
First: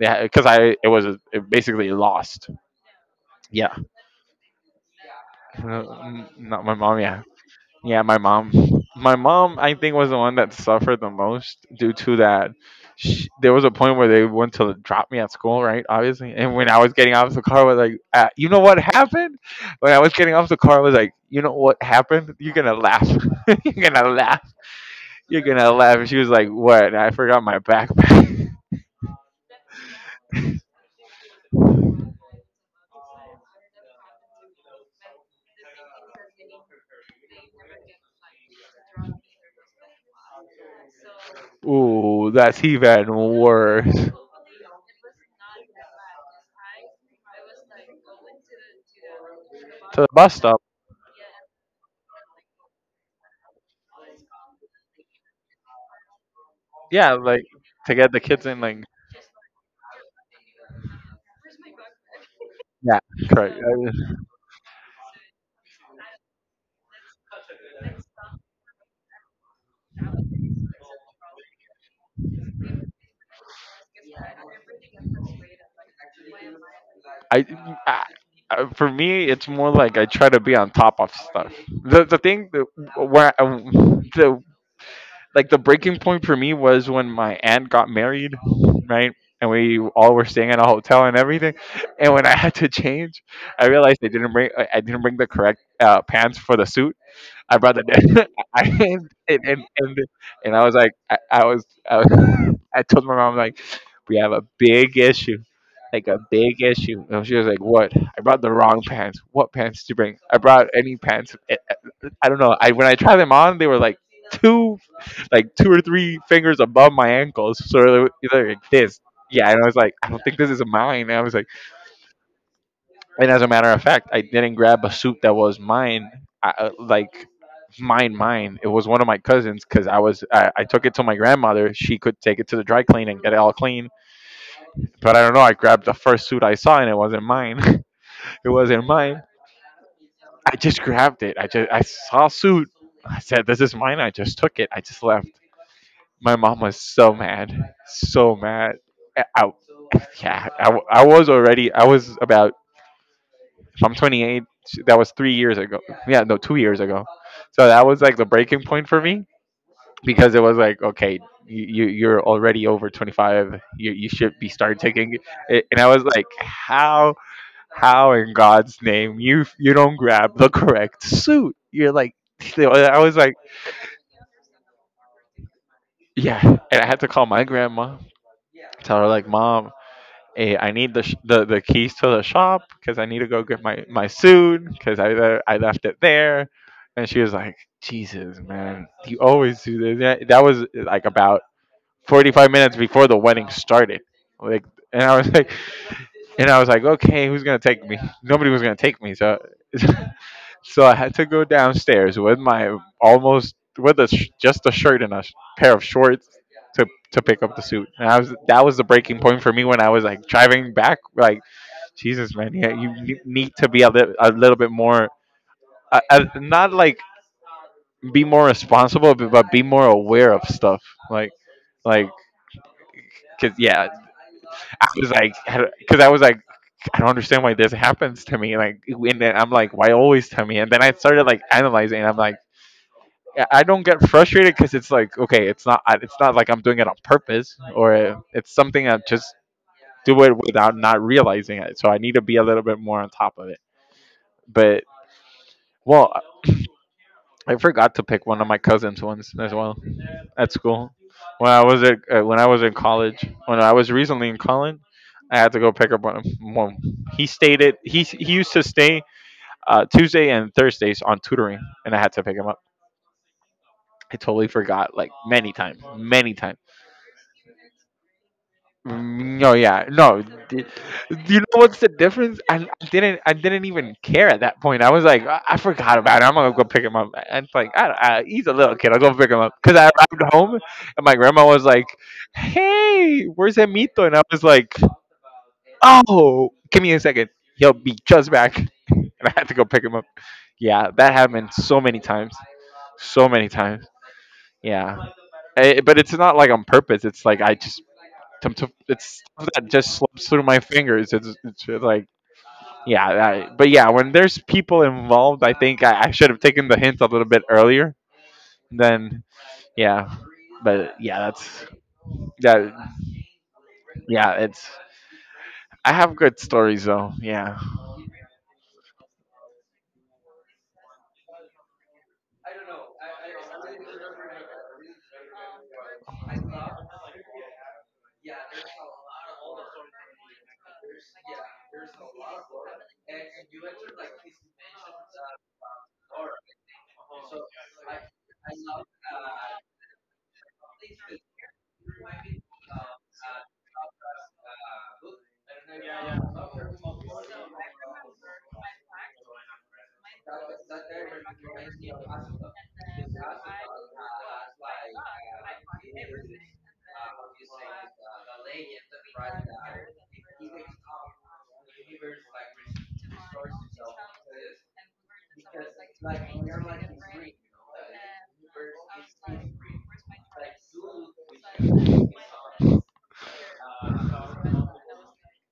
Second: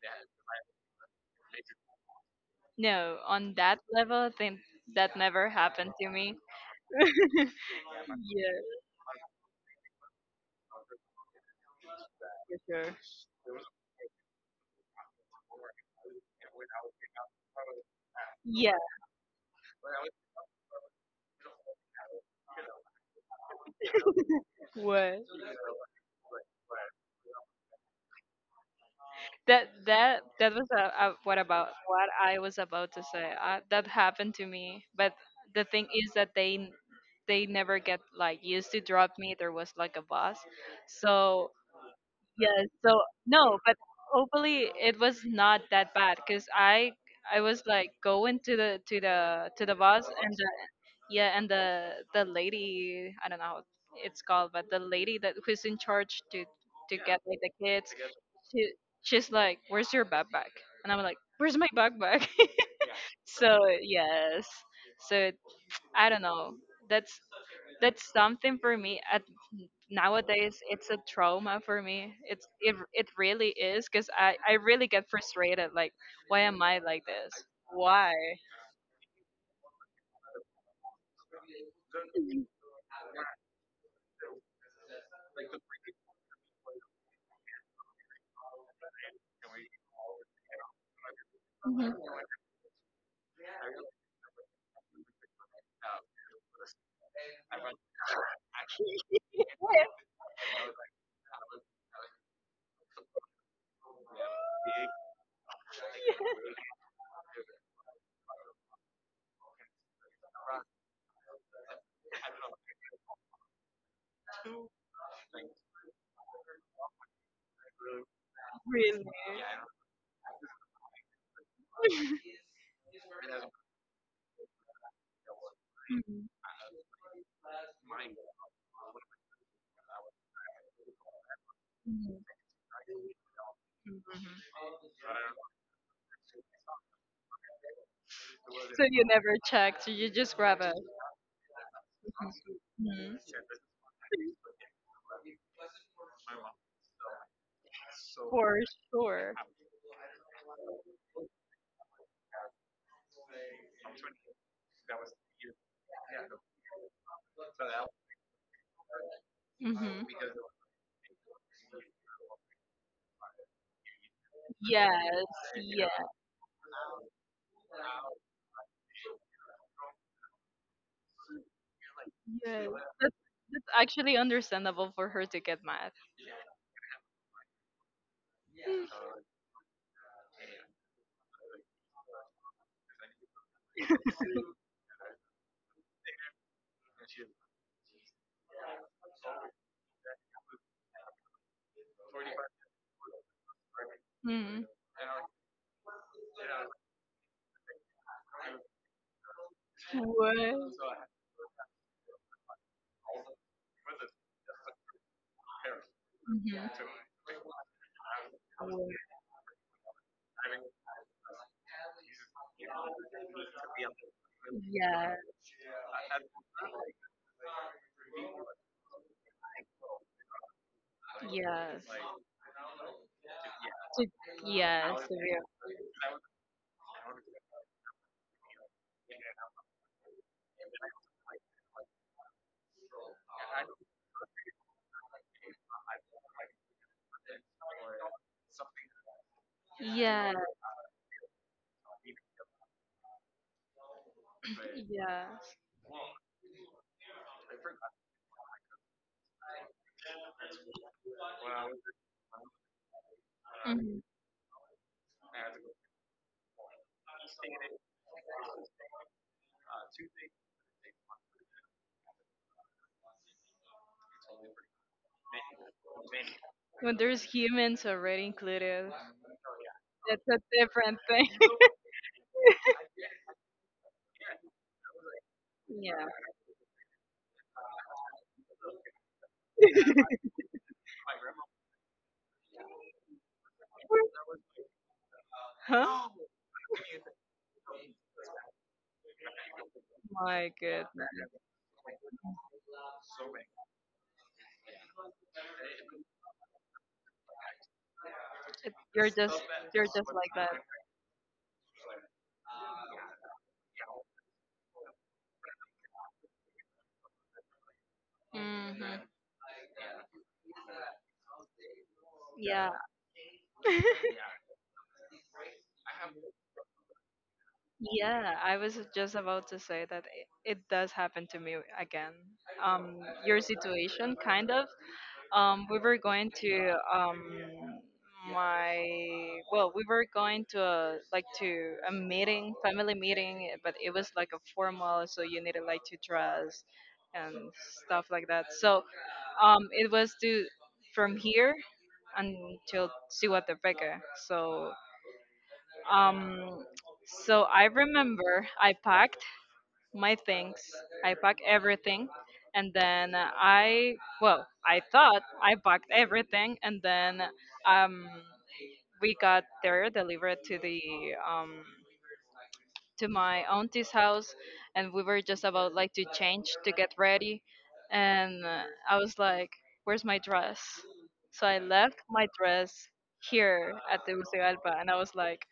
S1: Yeah, because I it was a, basically lost.
S2: no, on
S1: Yeah.
S2: that level, I think that never happened to me.
S1: Not my mom. Yeah. Yeah, my
S2: Yeah,
S1: mom. My mom, I think, was the one that suffered the most due to that.
S2: for sure.
S1: There was a point where they went to drop me at school, right? Obviously, and when I was getting off the car, I was like, "You know
S2: Yeah,
S1: what happened?" When I was getting off the car, I was like, "You know what happened? You're gonna laugh. [laughs] You're gonna laugh.
S2: what?
S1: You're gonna laugh." And she was like, "What?" I forgot my backpack.
S2: That was what I was about to say. That happened to me, but the thing is that they never get like used to drop me. There was like a bus, so—
S1: [laughs] Ooh, that's
S2: yes. So
S1: even
S2: no, but
S1: worse.
S2: hopefully it was not that bad because I was like going to the to the
S1: To
S2: bus
S1: the bus.
S2: yeah, and the lady, I don't know how it's called, but the lady that who's in charge to
S1: Yeah,
S2: get like
S1: like
S2: the kids,
S1: to get the kids in,
S2: she
S1: like
S2: she's like, "Where's your backpack?" And I'm like, "Where's my backpack?"
S1: yeah,
S2: [laughs]
S1: correct.
S2: So yes. So I don't know, that's that's something for me at nowadays. It's a trauma for me. It really is because I really get frustrated like, why am I like this?
S1: I
S2: Why?
S1: For me, it's more like I try to be on top of stuff. The thing that, where I, the Like the breaking point for me was when my aunt got married, right? And we all were staying in a hotel and everything.
S2: Mhm.
S1: And when I had to [laughs] change, I realized I didn't bring the correct pants for the suit. I brought the dad. [laughs] I
S2: Why?
S1: and I was like, I was, [laughs] I told my mom like, we have a big issue, like a
S2: [laughs]
S1: big issue. And she was like, what? I brought the wrong pants. What pants did you bring? I brought any pants. I don't know. I when I tried them on, they were like two, like two or three fingers above my ankles. So they were like this.
S2: Really?
S1: Yeah, and I was like, I don't think this is mine. And I was like. And as a matter of fact, I didn't grab a suit that was mine.
S2: Mhm.
S1: I, like mine. It was one of my cousins because I took it to my grandmother. She could
S2: Mhm.
S1: take it to the dry clean and get it all clean.
S2: Mhm.
S1: But I don't know. I grabbed the first suit I saw and it wasn't mine. [laughs] it
S2: So
S1: wasn't
S2: you
S1: mine.
S2: never checked, you just
S1: I
S2: grab it?
S1: just grabbed it. I saw a suit.
S2: Mhm.
S1: I said, "This is mine." I just took it. I just left. My mom was so mad, so
S2: For
S1: mad. I,
S2: sure.
S1: I- yeah, I was already. I was about. If I'm 28, that was three years ago. Yeah, no, two years ago. So that was like the breaking point for me
S2: Hmm.
S1: because it was like okay you're already over 25, you should be start taking
S2: Yes.
S1: it. And
S2: Yeah.
S1: I was like, how in God's name you you don't grab the correct suit? You're like [laughs]
S2: Yes,
S1: I was like,
S2: it's actually understandable for her to get mad.
S1: yeah. And I had to call my grandma, tell her like, mom, hey, I need the keys to the shop because I need to go get my suit because I left it there. And she was like, Jesus, man, you always do this. That was like about 45 minutes before the wedding started. Like,
S2: Mhm.
S1: and I was [laughs] like, and I was like, okay, who's gonna take me? Nobody was gonna take me, so [laughs] so I
S2: What?
S1: had to go downstairs with my almost with just a shirt and pair of shorts
S2: Mhm.
S1: to to pick up the suit. And I was that was the breaking point for me when I was like driving back. Like, Jesus, man, yeah, need to be a little bit more,
S2: Yeah.
S1: not like be more responsible, but be more aware of stuff. Like,
S2: Yes.
S1: like, cause yeah,
S2: To,
S1: I
S2: yes.
S1: was
S2: To
S1: like, because I was like, I don't understand why this happens to me. Like, and then I'm like, why always to me? And then I started like analyzing, and I'm like, I don't get frustrated because it's like, okay, it's not, it's not like I'm doing it on purpose, or it's something I just do
S2: yes.
S1: it without not realizing it. So I need to be a little bit more on top of it. But
S2: [clears throat] Yes.
S1: well, I forgot to pick one of my cousins once as well. At school. When I was at when I was in college, when I was
S2: Hmm.
S1: recently in college, I had to go pick up one. He used to stay Tuesday and Thursdays on tutoring, and I had to pick him up. I totally forgot like many times, many times.
S2: When there's humans already included,
S1: Mm, no, yeah, no.
S2: that's a
S1: d-
S2: different
S1: Do you know
S2: thing. [laughs]
S1: what's the difference? I didn't even care at that point. I was like, I forgot
S2: Yeah.
S1: about it. I'm gonna go pick him up. And it's like, I, don't- I, he's a little kid. I'll go pick him up because I arrived home and my grandma was like, "Hey, where's Emito?" And I was like,
S2: Huh?
S1: "Oh, give me a second. He'll be just back." [laughs] And I had to go pick him up.
S2: My
S1: Yeah, that
S2: goodness.
S1: happened so many times, so many times. Yeah, but it's not like on purpose. It's like I just Tum-
S2: It-
S1: tum-
S2: You're
S1: it's
S2: just
S1: stuff that
S2: you're
S1: just
S2: just
S1: slips
S2: like
S1: through
S2: that.
S1: my fingers. It's just like, yeah, but yeah, when there's people involved, I think I should have taken the hint a little bit earlier.
S2: Hmm.
S1: Then, yeah, but yeah, that's
S2: Yeah.
S1: that.
S2: [laughs]
S1: Yeah, it's. I have good stories though. Yeah.
S2: Yeah, I was just about to say that it does happen to me again. Um, your situation, kind of. We were going to my, well, we were going to a, like to a meeting, family meeting, but it was like a formal, so you needed like to dress and stuff like that. So it was to from here until Cihuatapeque. So um, so I remember I packed my things. I packed everything, and then I, well, I thought I packed everything, and then um, we got there delivered to the um, to my auntie's house, and we were just about like to change to get ready, and I was like, "Where's my dress?" So I left my dress here at the Tegucigalpa, and I was like,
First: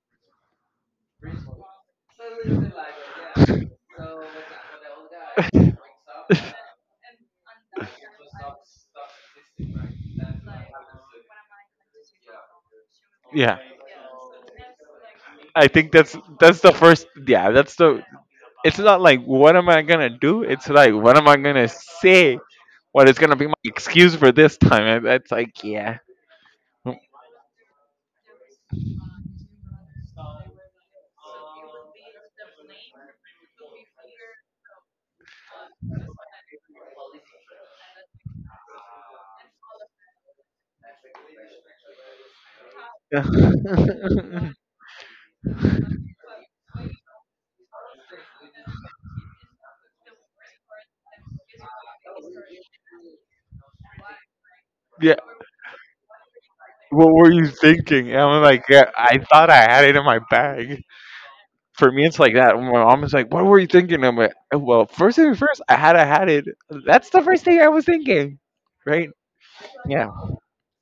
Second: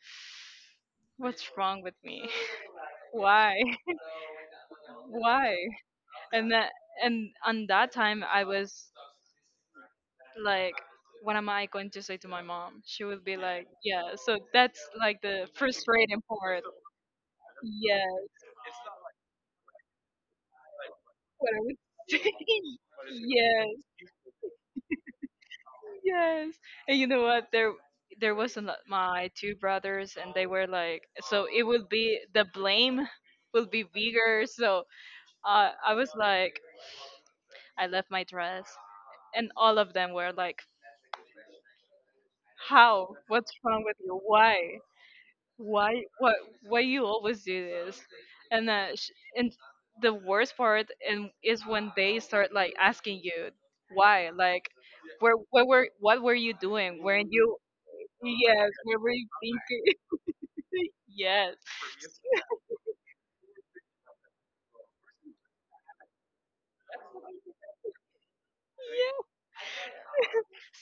S2: "What's wrong with me? [laughs] Why? [laughs] Why?" and that and on that time I was like, what am I going to say to my mom? She would
S1: [laughs]
S2: be
S1: Yeah.
S2: like, yeah. So that's like the
S1: I think that's
S2: frustrating
S1: that's
S2: part.
S1: the first. Yeah, that's the.
S2: Yes.
S1: It's not like what am I gonna do. It's like what am I
S2: What I
S1: gonna
S2: would [laughs]
S1: say.
S2: say.
S1: What is gonna be my
S2: Yes.
S1: excuse for this time? And That's like yeah.
S2: Yes. And you know what, there was a, my two brothers and they were like, so it would be the blame will be bigger. So I was like, I left my dress, and all of them were like, how,
S1: [laughs]
S2: what's wrong
S1: Yeah.
S2: with you? Why? Why? What why you always do this? and that sh- and the worst part and is when they start like asking you why, like, where what were you doing?
S1: What
S2: Weren't
S1: were you
S2: you?
S1: thinking? And I'm like,
S2: Yes.
S1: yeah,
S2: Where were
S1: I
S2: you
S1: thought I had
S2: thinking?
S1: it in my bag.
S2: [laughs] Yes.
S1: For me, it's like that. My mom is like, "What were you thinking?" I'm like, "Oh, well, first thing first, I had it. That's the first thing I was thinking, right?" Yeah,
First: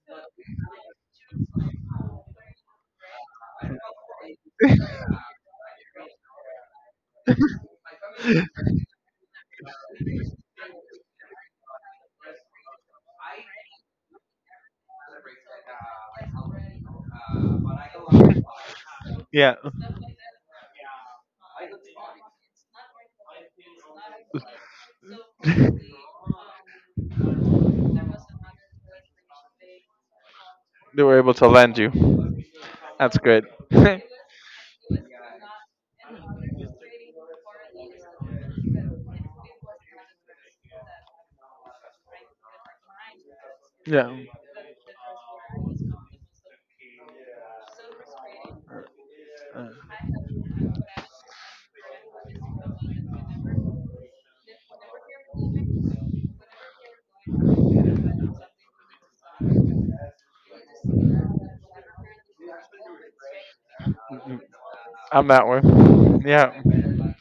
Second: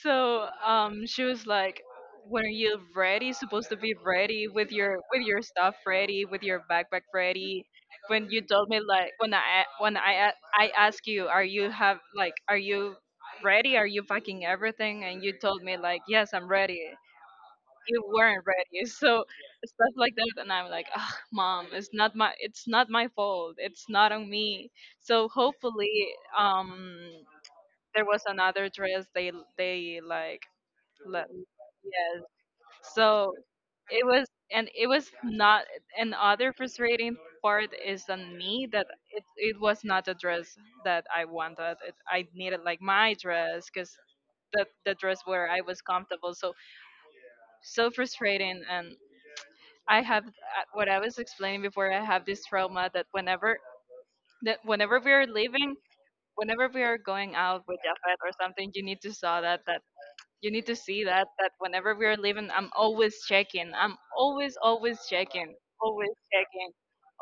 S2: So she was like, "When are you ready? You're supposed to be ready
S1: [laughs]
S2: with your stuff ready, with your backpack ready." When you told me like, I asked you, "Are you have like, are you ready? Are you packing everything?" And you told me like, "Yes, I'm ready." You weren't ready. [laughs] So
S1: yeah.
S2: stuff like that, and I'm like, "Ah, mom, it's not my fault. It's not on me." So hopefully, um, there was another dress they like.
S1: They were
S2: Le-
S1: able to land you.
S2: yes.
S1: That's
S2: So
S1: good. [laughs] Yeah.
S2: it was, and it was not. And other frustrating part is on me that it was not the dress that I wanted. It, I needed like my dress because the dress where I was comfortable. So so frustrating. And
S1: Uh,
S2: I have what I was explaining before. I have this trauma that whenever we are leaving. Whenever we are going out with Jafet or something, you need to see that that whenever we are leaving, I'm always checking. I'm
S1: mm,
S2: always, always
S1: I'm that
S2: checking.
S1: way.
S2: Always
S1: Yeah.
S2: checking.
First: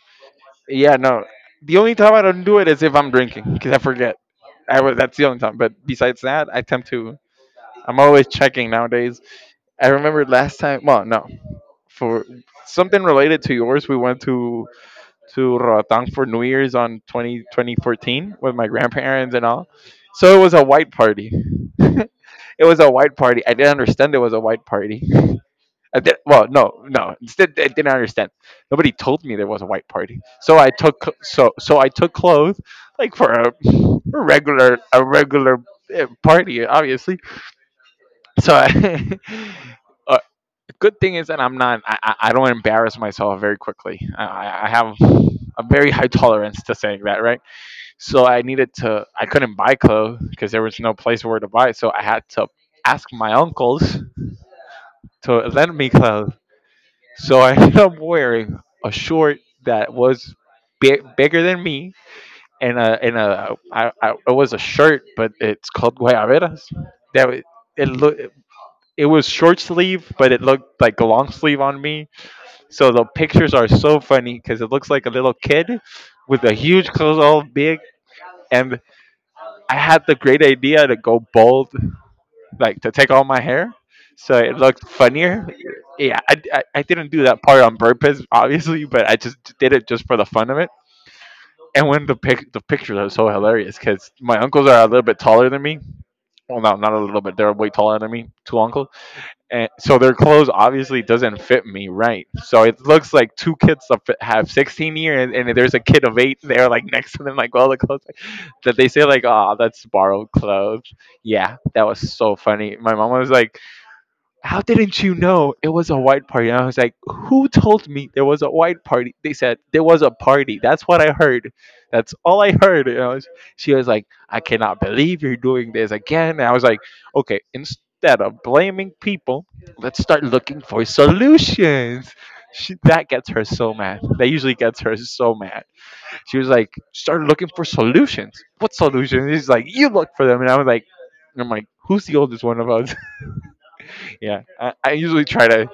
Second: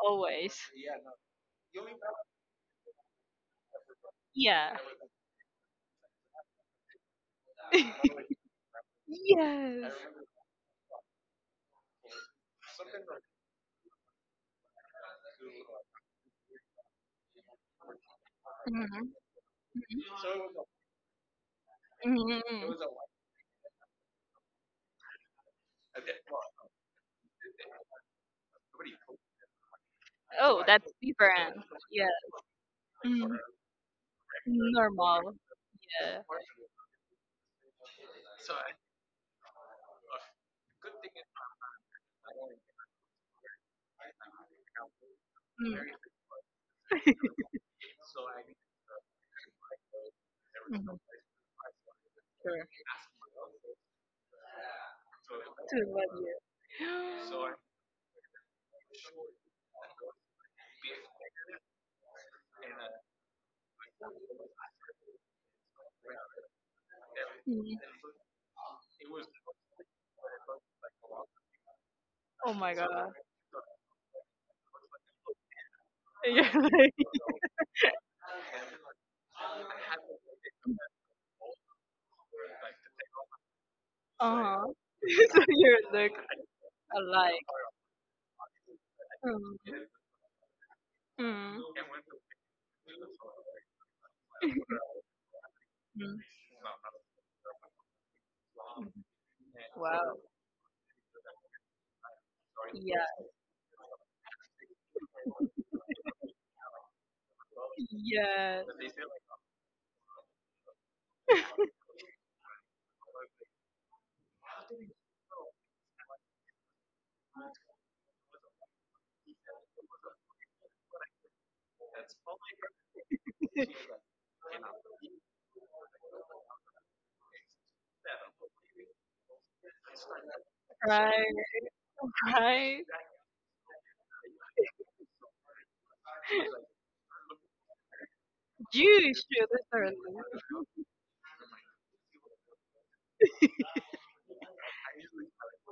S2: Always.
S1: Yeah, no. The only time I don't do it is if I'm drinking, because I forget.
S2: Yeah.
S1: I was, that's the only time. But besides that, I tend to. I'm always checking nowadays. I
S2: Yes.
S1: remember last time. Well, no, for something related to yours, we went to Roatán for New Year's on 20 2014 with my
S2: Mhm,
S1: grandparents and all. So it was a white party. [laughs] It
S2: mhm.
S1: was a white party. I didn't understand it was a white party. I did well. No, no, I didn't understand. Nobody told me there was a white party. So
S2: Oh, that's different.
S1: I
S2: Yeah.
S1: took clothes like for
S2: Mhm.
S1: a, a
S2: Normal.
S1: regular
S2: Yeah.
S1: party, obviously. So I, [laughs] good thing is that I'm not. I don't embarrass myself very quickly. I have a
S2: Mm.
S1: very high [laughs] tolerance to saying that, right? So I needed to. I couldn't buy clothes because there was no
S2: Mhm.
S1: place where to buy. So I had to
S2: Sure.
S1: ask my uncles to lend
S2: To
S1: me
S2: love
S1: clothes. So I [laughs]
S2: you.
S1: ended
S2: [gasps]
S1: up wearing a short that was big, bigger than me, and a, it was a shirt, but it's called guayaberas. That wa-
S2: Mhm.
S1: it look It was short sleeve, but it looked like a long sleeve on me.
S2: Oh my
S1: So the
S2: god. [laughs]
S1: pictures are so funny because it looks like a little kid with a
S2: You're
S1: huge
S2: like,
S1: clothes all big. And I had the great idea to go bald, like to take all my hair, so
S2: uh
S1: it
S2: huh.
S1: looked
S2: [laughs] So
S1: funnier.
S2: you look
S1: Yeah, I didn't do that
S2: alike.
S1: part on purpose, obviously, but I just did
S2: Mm,
S1: it just for the fun of it.
S2: mm,
S1: And when the pictures are so hilarious because my uncles are a little bit taller than me.
S2: mm,
S1: Well, no, not a little bit. They're way taller than me. Two uncles,
S2: mm.
S1: and so their
S2: Wow.
S1: clothes obviously doesn't fit me right. So it looks
S2: Yeah.
S1: like two have 16 years, and there's a kid of eight there, like next to them, like all the clothes
S2: Yes.
S1: that they say, like, "Oh, that's borrowed clothes." Yeah, that was so funny. My mom was like, how didn't you know it was a white party? And I was like, who told me there was a white party? They said there was a party. That's what I heard. That's all I heard. And I was, she was like, I cannot believe you're doing this again. And I was like, okay, instead of blaming people, let's start looking for
S2: Right.
S1: solutions. She,
S2: Right.
S1: that gets her so mad. That usually gets her so mad. She was like, start looking for solutions. What
S2: You
S1: solutions? She's
S2: should
S1: like, you
S2: certainly.
S1: look for them. And I was like, I'm like, who's the oldest one of us? Yeah, I usually try to.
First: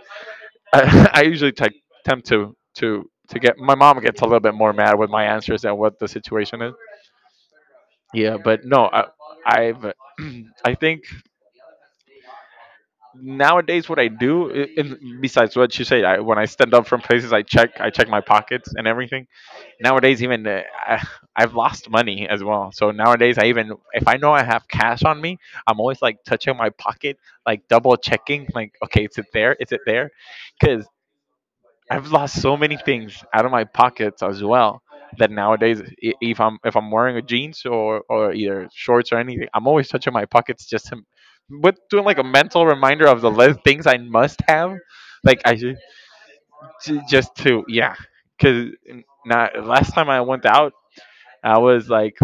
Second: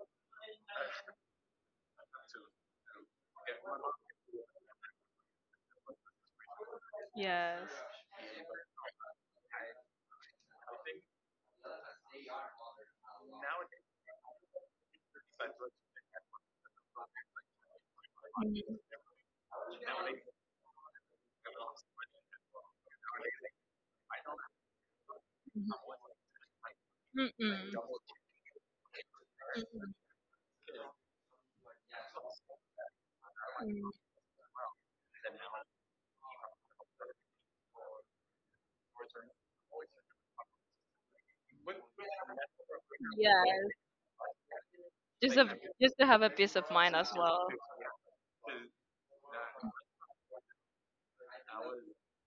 S1: [laughs] I usually attempt to get. My mom gets a little bit more mad with my answers and what the situation is.
S2: Yes.
S1: Yeah, but no, I, I've. [clears throat] I think nowadays what I do, besides what you say, I, when I stand up from places, I check my pockets
S2: Mm,
S1: and everything nowadays even I've lost money as well, so nowadays I, even if I know I have cash on me,
S2: mhm.
S1: I'm always like touching my pocket, like
S2: Mm-mm.
S1: double checking, like okay, is it there, is it
S2: Mm-mm.
S1: there, because I've lost so many things out of my pockets as well, that nowadays if I'm wearing a jeans or either shorts or anything, I'm always touching my pockets just to,
S2: Mm.
S1: but doing like a mental reminder of the list
S2: Yes.
S1: things I must have,
S2: Just
S1: like
S2: a,
S1: I should,
S2: just to have a peace of mind as
S1: just
S2: well.
S1: to, yeah, because not last time I went out I was like,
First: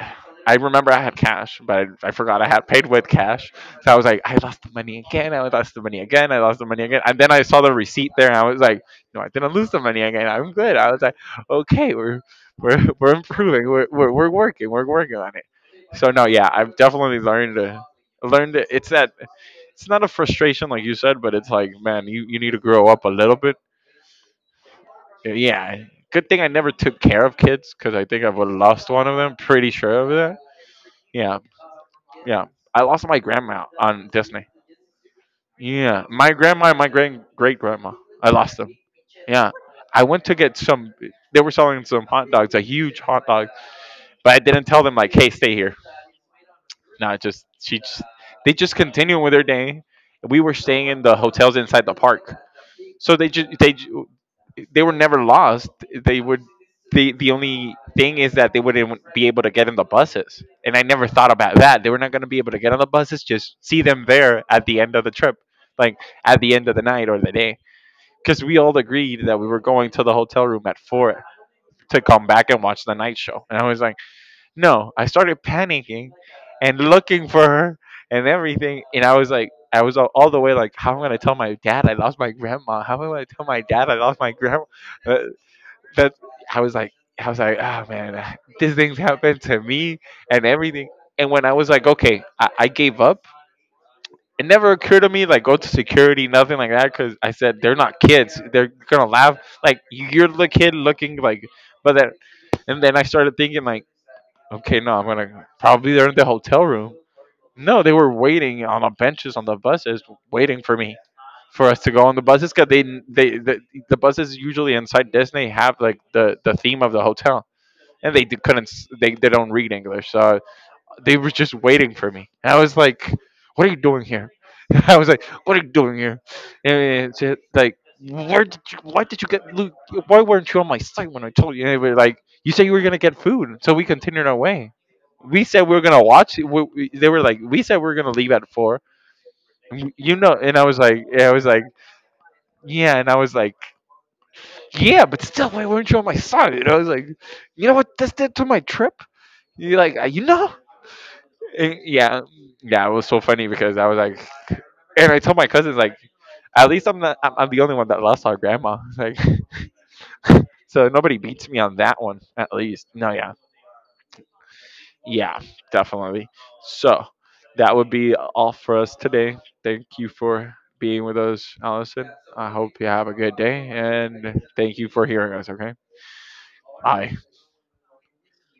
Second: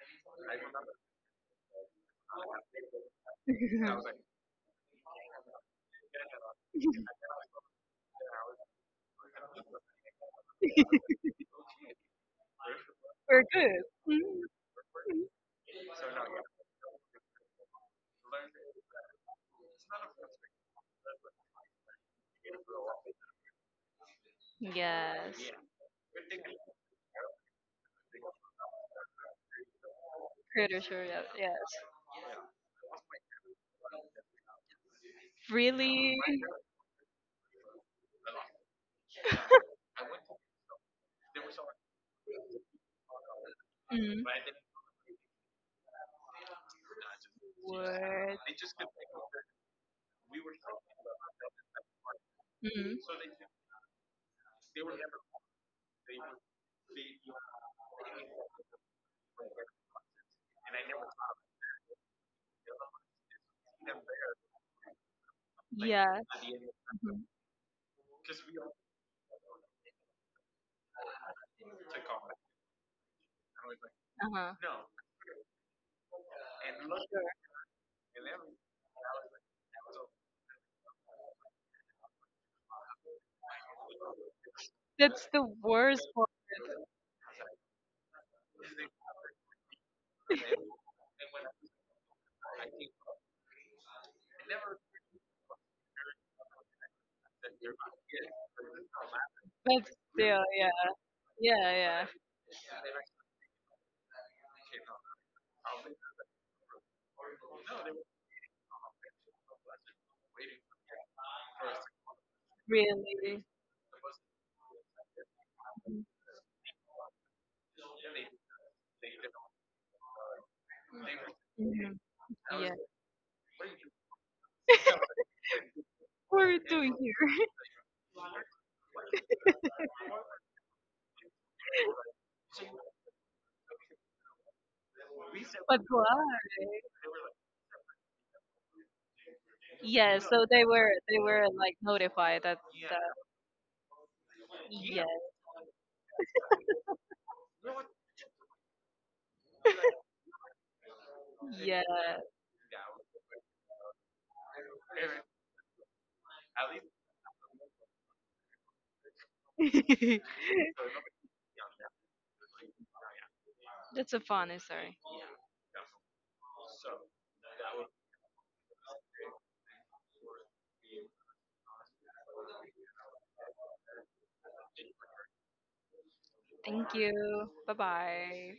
S1: [sighs] I remember I had cash, but I forgot I had paid with
S2: [laughs]
S1: cash. So I was
S2: We're
S1: like, I lost the money again. I lost the money again. I lost the money again. And then I saw the receipt there, and I was like, no, I didn't lose the money again. I'm good. I was like, okay, we're [laughs] we're improving.
S2: good. Mm.
S1: We're working. We're working on it. So no, yeah, I've definitely learned to learned it. It's that it's not a frustration like you said, but it's like, man, you need to grow up a little bit.
S2: Yes.
S1: Yeah, good thing I never took care of kids because I think I would have lost one of them. Pretty sure of that.
S2: Pretty sure. Yeah,
S1: Yeah,
S2: yes.
S1: yeah. I lost my grandma on Disney. Yeah,
S2: Really.
S1: my grandma and my great great grandma. I lost them. Yeah, I went to get some. They were selling some hot dogs, a huge hot dog,
S2: Mm.
S1: but I didn't tell them like, "Hey, stay here." No, just she just
S2: Word.
S1: they just continued with their day. We were staying in the hotels inside the park,
S2: Mm.
S1: so they just they were never lost. They were the only thing is that they wouldn't be able to get in the buses. And I never thought about that. They were not going to be able to get on the buses. Just see them there at the end of the trip, like
S2: Yes.
S1: at the end of the night or the day, because we all agreed that we were going to the hotel room at 4 to come back and watch the night show. And I was like,
S2: Mhm.
S1: no. I started panicking and looking for her and everything. And I was like. I was all the way like, how am I gonna tell my dad I lost my grandma? How am I gonna tell my dad I lost my grandma? Uh,
S2: That's the worst
S1: that
S2: one,
S1: I was like, I was like, oh man, these things happen to me and everything. And when I was like, okay, I gave up. It never occurred to me like go to security, nothing like that, because I said they're not kids. They're gonna laugh. Like
S2: but
S1: you're
S2: still,
S1: the
S2: yeah,
S1: kid looking like,
S2: yeah,
S1: but
S2: yeah.
S1: then, and then I started thinking like, okay, no, I'm gonna probably they're in the hotel room. No, they were waiting on the benches on the buses, waiting for me, for us to go on the buses, because they
S2: Really.
S1: the, the buses usually inside Disney have like
S2: Mhm.
S1: the theme of the hotel and they d- couldn't s- they don't read english, so they were just waiting
S2: [laughs]
S1: for me and I
S2: Yeah.
S1: was like, what are you doing here? [laughs] I was like, what are you doing here?
S2: What are you
S1: And
S2: doing
S1: it's just
S2: here?
S1: like, where did you why did you get why weren't you on my site when I told you? And they were like, you said you were going to get food, so we continued our way.
S2: [laughs] But why?
S1: They were like, we said we were going to leave at four." And you
S2: Yeah,
S1: know,
S2: so
S1: and I was like,
S2: they
S1: and I
S2: were
S1: was like,
S2: like notified that uh,
S1: yeah, and I was like,
S2: yeah,
S1: yeah, but still, why weren't you on my side? And I was like, you know what this did to my trip, you like you know,
S2: yeah.
S1: yeah, yeah, it was so funny because I was like, and I told my cousins like, at least I'm not, I'm the only one that lost our grandma, [laughs] like,
S2: [laughs]
S1: so nobody beats me on that one, at least. No, yeah,
S2: That's a funny story.
S1: yeah, definitely. So that would be all for us today. Thank you for being with us, Allison. I hope you have a good day, and thank you for hearing us. Okay,
S2: Thank you.
S1: bye.
S2: Bye bye.